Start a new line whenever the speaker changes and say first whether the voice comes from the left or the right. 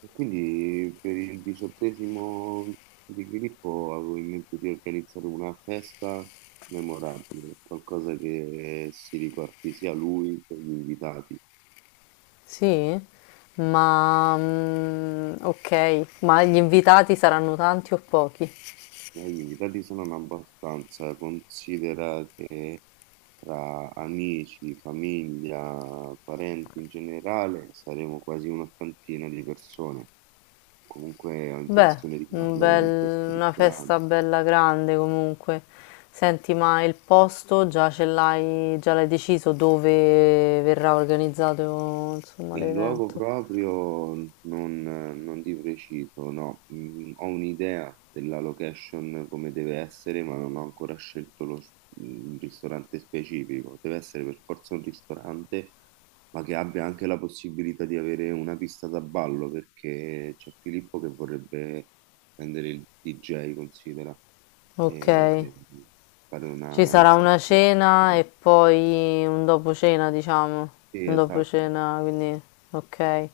right: E quindi per il diciottesimo di Filippo avevo in mente di organizzare una festa memorabile, qualcosa che si ricordi sia lui che gli invitati.
left: Sì? Ma okay, ma gli invitati saranno tanti o pochi?
right: Ma gli invitati sono in abbastanza, considera che tra amici, famiglia, parenti in generale saremo quasi un'ottantina di persone. Comunque ho
left: Beh,
right: intenzione di
left: un
right: farlo in questo
left: bel una
right: ristorante.
left: festa bella grande comunque. Senti, ma il posto già l'hai deciso dove verrà organizzato, insomma,
right: Il luogo
left: l'evento?
right: proprio non di preciso, no. Ho un'idea della location come deve essere, ma non ho ancora scelto un ristorante specifico. Deve essere per forza un ristorante, ma che abbia anche la possibilità di avere una pista da ballo, perché c'è Filippo che vorrebbe prendere il DJ, considera,
left: Okay.
right: e fare
left: Ci
right: una.
left: sarà una cena e poi un dopo cena, diciamo,
right: Sì,
left: un dopo
right: esatto,
left: cena, quindi ok.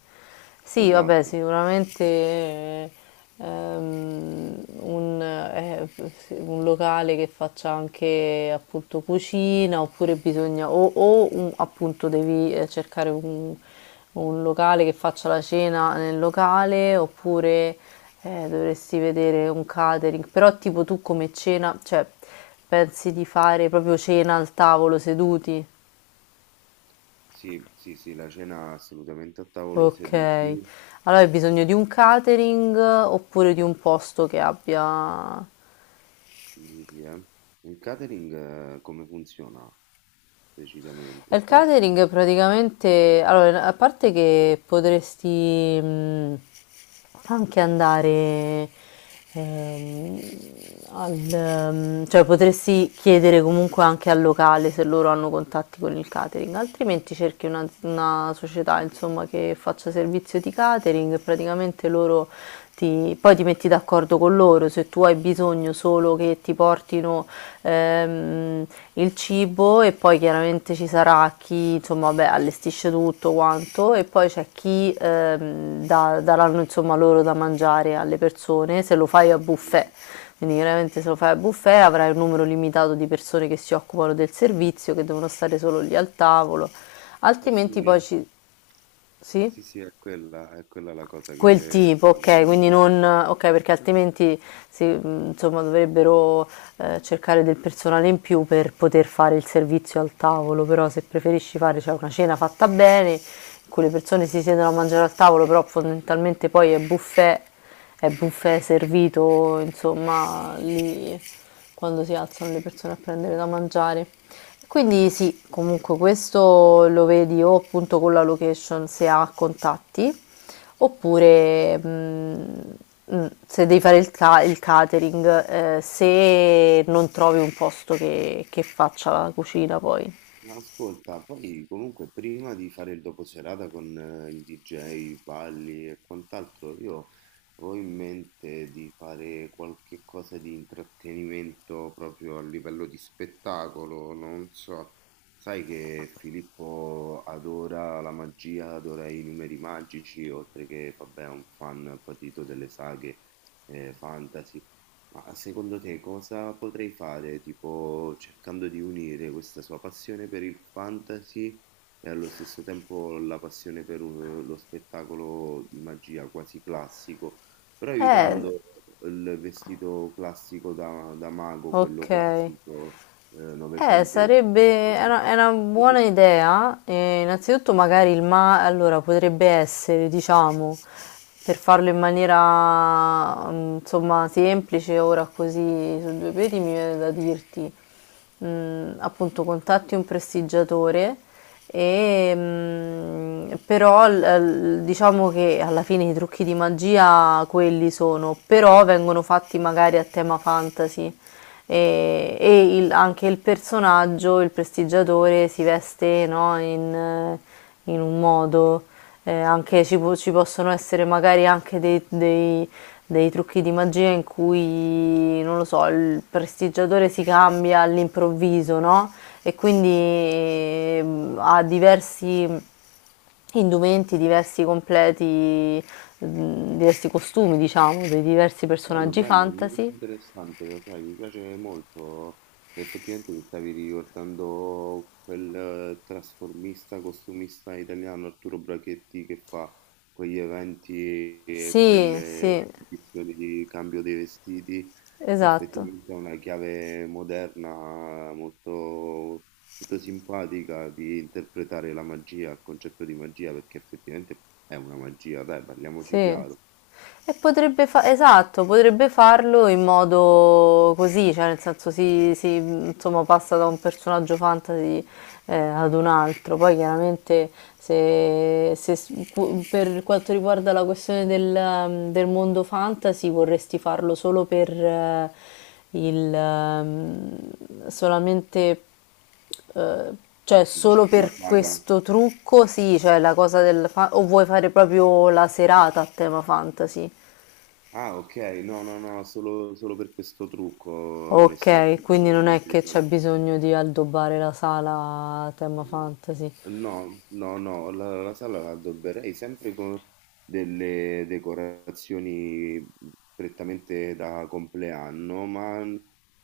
left: Sì, vabbè,
right: esatto.
left: sicuramente ehm, un, eh, sì, un locale che faccia anche appunto cucina, oppure bisogna, o appunto devi cercare un, o un locale che faccia la cena nel locale, oppure dovresti vedere un catering. Però tipo tu come cena, cioè pensi di fare proprio cena al tavolo seduti?
right: Sì, sì, sì, la cena assolutamente a tavolo
left: Ok.
right: seduti.
left: Allora hai bisogno
right: eh,
left: di un catering oppure di un posto che abbia.
right: dici, eh. Il catering come funziona
left: E
right: precisamente?
left: il
right: Conosci?
left: catering praticamente, allora, a parte che potresti anche andare ehm, cioè potresti chiedere comunque anche al locale se loro hanno contatti con il catering, altrimenti cerchi una società, insomma, che faccia servizio di catering. Praticamente loro poi ti metti d'accordo con loro, se tu hai bisogno solo che ti portino ehm, il cibo, e poi chiaramente ci sarà chi, insomma, beh, allestisce tutto quanto, e poi c'è chi daranno, insomma, loro da mangiare alle persone se lo fai a buffet. Quindi chiaramente se lo fai a buffet avrai un numero limitato di persone che si occupano del servizio, che devono stare solo lì al tavolo,
right: Eh
left: altrimenti
right: sì,
left: poi
right: eh,
left: ci... Sì?
right: Sì, sì, è quella la cosa
left: Quel
right: che
left: tipo, ok, quindi
right: probabilmente-
left: non, ok, perché altrimenti insomma, dovrebbero cercare del personale in più per poter fare il servizio al tavolo. Però se preferisci fare, cioè, una cena fatta bene, in cui le persone si siedono a mangiare al tavolo, però fondamentalmente poi è buffet servito, insomma, lì, quando si alzano le persone a prendere da mangiare. Quindi sì, comunque questo lo vedi o appunto con la location se ha contatti. Oppure,
right: Ah.
left: se devi fare il catering, se non trovi un posto che faccia la cucina poi.
right: Ma ascolta, poi comunque prima di fare il doposerata con il DJ, Valli e quant'altro, io avevo in mente di fare qualche cosa di intrattenimento proprio a livello di spettacolo, non so, sai che Filippo adora la magia, adora i numeri magici, oltre che, vabbè, è un fan patito delle saghe fantasy. Ma secondo te cosa potrei fare, tipo cercando di unire questa sua passione per il fantasy e allo stesso tempo la passione per lo spettacolo di magia quasi classico, però
left: Eh,
right: evitando il vestito classico da mago, quello
left: okay.
right: classico novecentesco.
left: Sarebbe è una buona idea. Eh, innanzitutto magari il ma allora potrebbe essere, diciamo, per farlo in maniera insomma, semplice, ora così su due piedi mi viene da dirti, appunto, contatti un prestigiatore e, però diciamo che alla fine i trucchi di magia quelli sono, però vengono fatti magari a tema fantasy. E, e anche il personaggio, il prestigiatore, si veste, no, in, in un modo. Anche
right: Mhm,
left: ci possono essere magari anche dei trucchi di magia in cui, non lo so, il prestigiatore si cambia all'improvviso, no? E quindi
right: mhm.
left: ha diversi indumenti, diversi completi, diversi costumi, diciamo, dei diversi
right: Bello,
left: personaggi
right: bello, è molto
left: fantasy.
right: interessante, lo sai, mi piace molto. Effettivamente mi stavi ricordando quel trasformista, costumista italiano Arturo Brachetti che fa quegli eventi e
left: Sì,
right: quelle
left: sì.
right: edizioni di cambio dei vestiti, che
left: Esatto,
right: effettivamente è una chiave moderna molto, molto simpatica di interpretare la magia, il concetto di magia, perché effettivamente è una magia, dai,
left: sì.
right: parliamoci chiaro.
left: E esatto, potrebbe farlo in modo così, cioè nel senso, si, insomma, passa da un personaggio fantasy ad un altro. Poi chiaramente se per quanto riguarda la questione del, del mondo fantasy, vorresti farlo solo per il, ehm, solamente. Ehm, cioè
right: Dici
left: solo
right: per la
left: per
right: saga?
left: questo trucco, sì, cioè la cosa o vuoi fare proprio la serata a tema fantasy?
right: Ah, ok, no, no, no, solo per questo trucco,
left: Ok,
right: onestamente,
left: quindi
right: avevo in
left: non è
right: mente di
left: che
right: fare-
left: c'è bisogno di addobbare la sala a tema fantasy.
right: No, no, no, la sala la addobberei sempre con delle decorazioni prettamente da compleanno, ma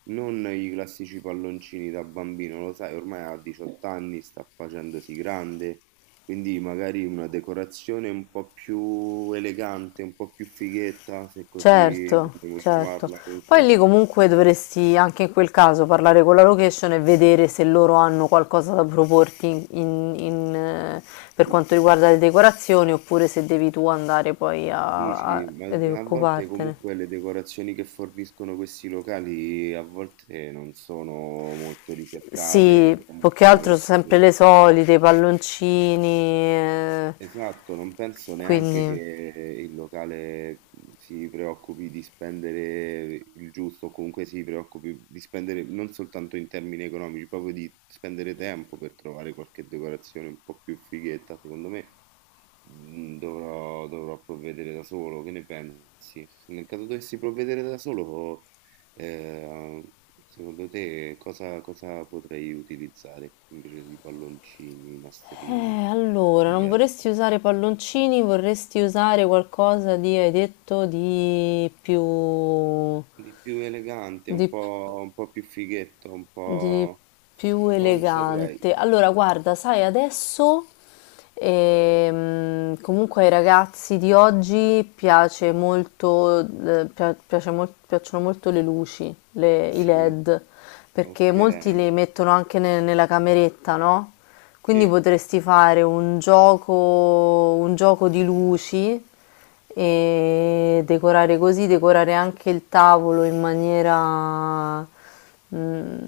right: non i classici palloncini da bambino, lo sai, ormai ha 18 anni, sta facendosi grande, quindi magari una decorazione un po' più elegante, un po' più fighetta, se così
left: Certo,
right: vogliamo
left: certo.
right: chiamarla,
left: Poi
right: comunque.
left: lì comunque dovresti anche in quel caso parlare con la location e vedere se loro hanno qualcosa da proporti in- in- in, eh, per
right: Mh,
left: quanto riguarda le decorazioni, oppure se devi tu andare poi a,
right: dici,
left: ed
right: ma a volte
left: occupartene.
right: comunque le decorazioni che forniscono questi locali a volte non sono molto
left: Sì,
right: ricercate,
left: più
right: tendono
left: che
right: a
left: altro sempre
right: lasciare.
left: le solite, i palloncini,
right: Esatto, non penso neanche che
left: quindi...
right: il locale, si preoccupi di spendere il giusto o comunque si preoccupi di spendere non soltanto in termini economici, proprio di spendere tempo per trovare qualche decorazione un po' più fighetta, secondo me. Dovrò provvedere da solo, che ne pensi? Nel caso dovessi provvedere da solo, eh, secondo te cosa potrei utilizzare invece di palloncini, nastrini,
left: Allora, non
right: biglietti?
left: vorresti usare palloncini, vorresti usare qualcosa di, hai detto, di più...
right: Di più elegante,
left: di più...
right: un po' più fighetto, un
left: di
right: po'.
left: più
right: Non saprei.
left: elegante. Allora, guarda, sai, adesso comunque ai ragazzi di oggi piace molto, piacciono molto le luci, i
right: Sì,
left: LED, perché molti
right: ok,
left: li mettono anche nella cameretta, no? Quindi
right: sì.
left: potresti fare un gioco di luci, e decorare così, decorare anche il tavolo in maniera mm,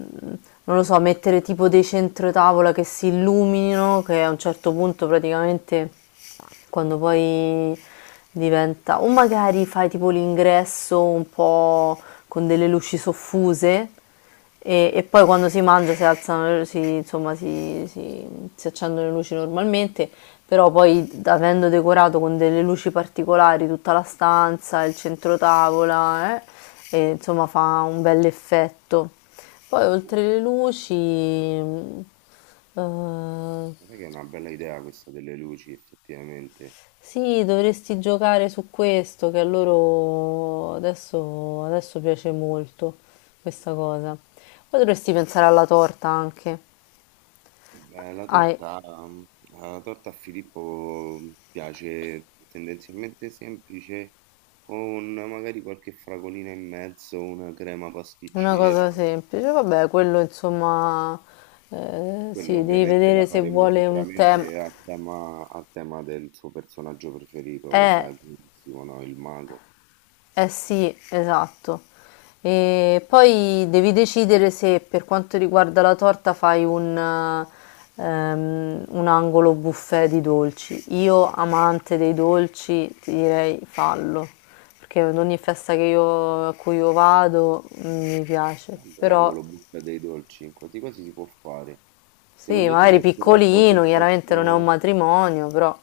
left: non lo so, mettere tipo dei centrotavola che si illuminino, che a un certo punto praticamente quando poi diventa... O magari fai tipo l'ingresso un po' con delle luci soffuse,
right: Mhm.
left: e poi quando si mangia si alzano, si, insomma, si accendono le luci normalmente, però poi avendo decorato con delle luci particolari tutta la stanza, il centro tavola, e, insomma, fa un bel effetto. Poi oltre le luci, eh,
right: Guarda che è una bella idea questa delle luci, effettivamente.
left: sì, dovresti giocare su questo, che a loro adesso piace molto questa cosa. Poi dovresti pensare alla torta anche.
right: Beh,
left: Hai
right: la torta a Filippo piace tendenzialmente semplice, con magari qualche fragolina in mezzo, una crema
left: una
right: pasticcera.
left: cosa semplice, vabbè, quello insomma,
right: Quello
left: sì, devi
right: ovviamente
left: vedere
right: la
left: se
right: faremo
left: vuole un tema.
right: sicuramente a tema del suo personaggio preferito, lo
left: Eh,
right: sai benissimo, no? Il mago.
left: eh sì, esatto. E poi devi decidere se per quanto riguarda la torta fai un angolo buffet di dolci. Io, amante dei dolci, ti direi fallo, perché ad ogni festa a cui io vado, mi piace,
right: Quando
left: però...
right: l'angolo buca dei dolci, quasi quasi si può fare.
left: Sì,
right: Secondo te
left: magari
right: è troppo
left: piccolino,
right: se
left: chiaramente non è un
right: faccio.
left: matrimonio, però...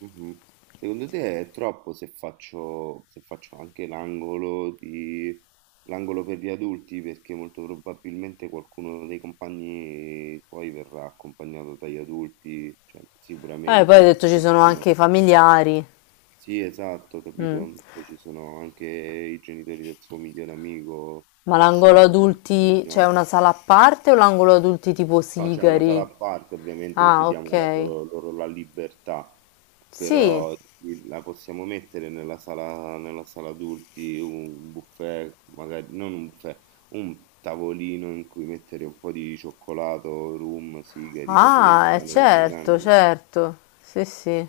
right: Mh-mh. Secondo te è troppo se faccio anche l'angolo per gli adulti? Perché molto probabilmente qualcuno dei compagni poi verrà accompagnato dagli adulti, cioè
left: Poi hai
right: sicuramente ci
left: detto ci sono anche i
right: sono,
left: familiari.
right: sì, esatto,
left: Mm.
right: capito? Poi ci sono anche i genitori del suo migliore amico
left: Ma
right: che
left: l'angolo
right: sono veramente
left: adulti c'è
right: vicinanza.
left: una sala a parte o l'angolo adulti tipo
right: No, c'è una sala
left: sigari?
right: a parte ovviamente così
left: Ah,
right: diamo la
left: ok.
right: loro loro la libertà.
left: Sì.
right: Però sì, la possiamo mettere nella sala adulti, un buffet, magari non un buffet, un tavolino in cui mettere un po' di cioccolato, rum, sigari, cose del
left: Ah,
right: genere da
left: certo,
right: grandi.
left: certo. Sì, sì.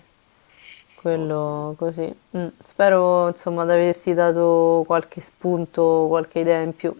right: Ottimo.
left: Quello così. Mm. Spero, insomma, di averti dato qualche spunto, qualche idea in più.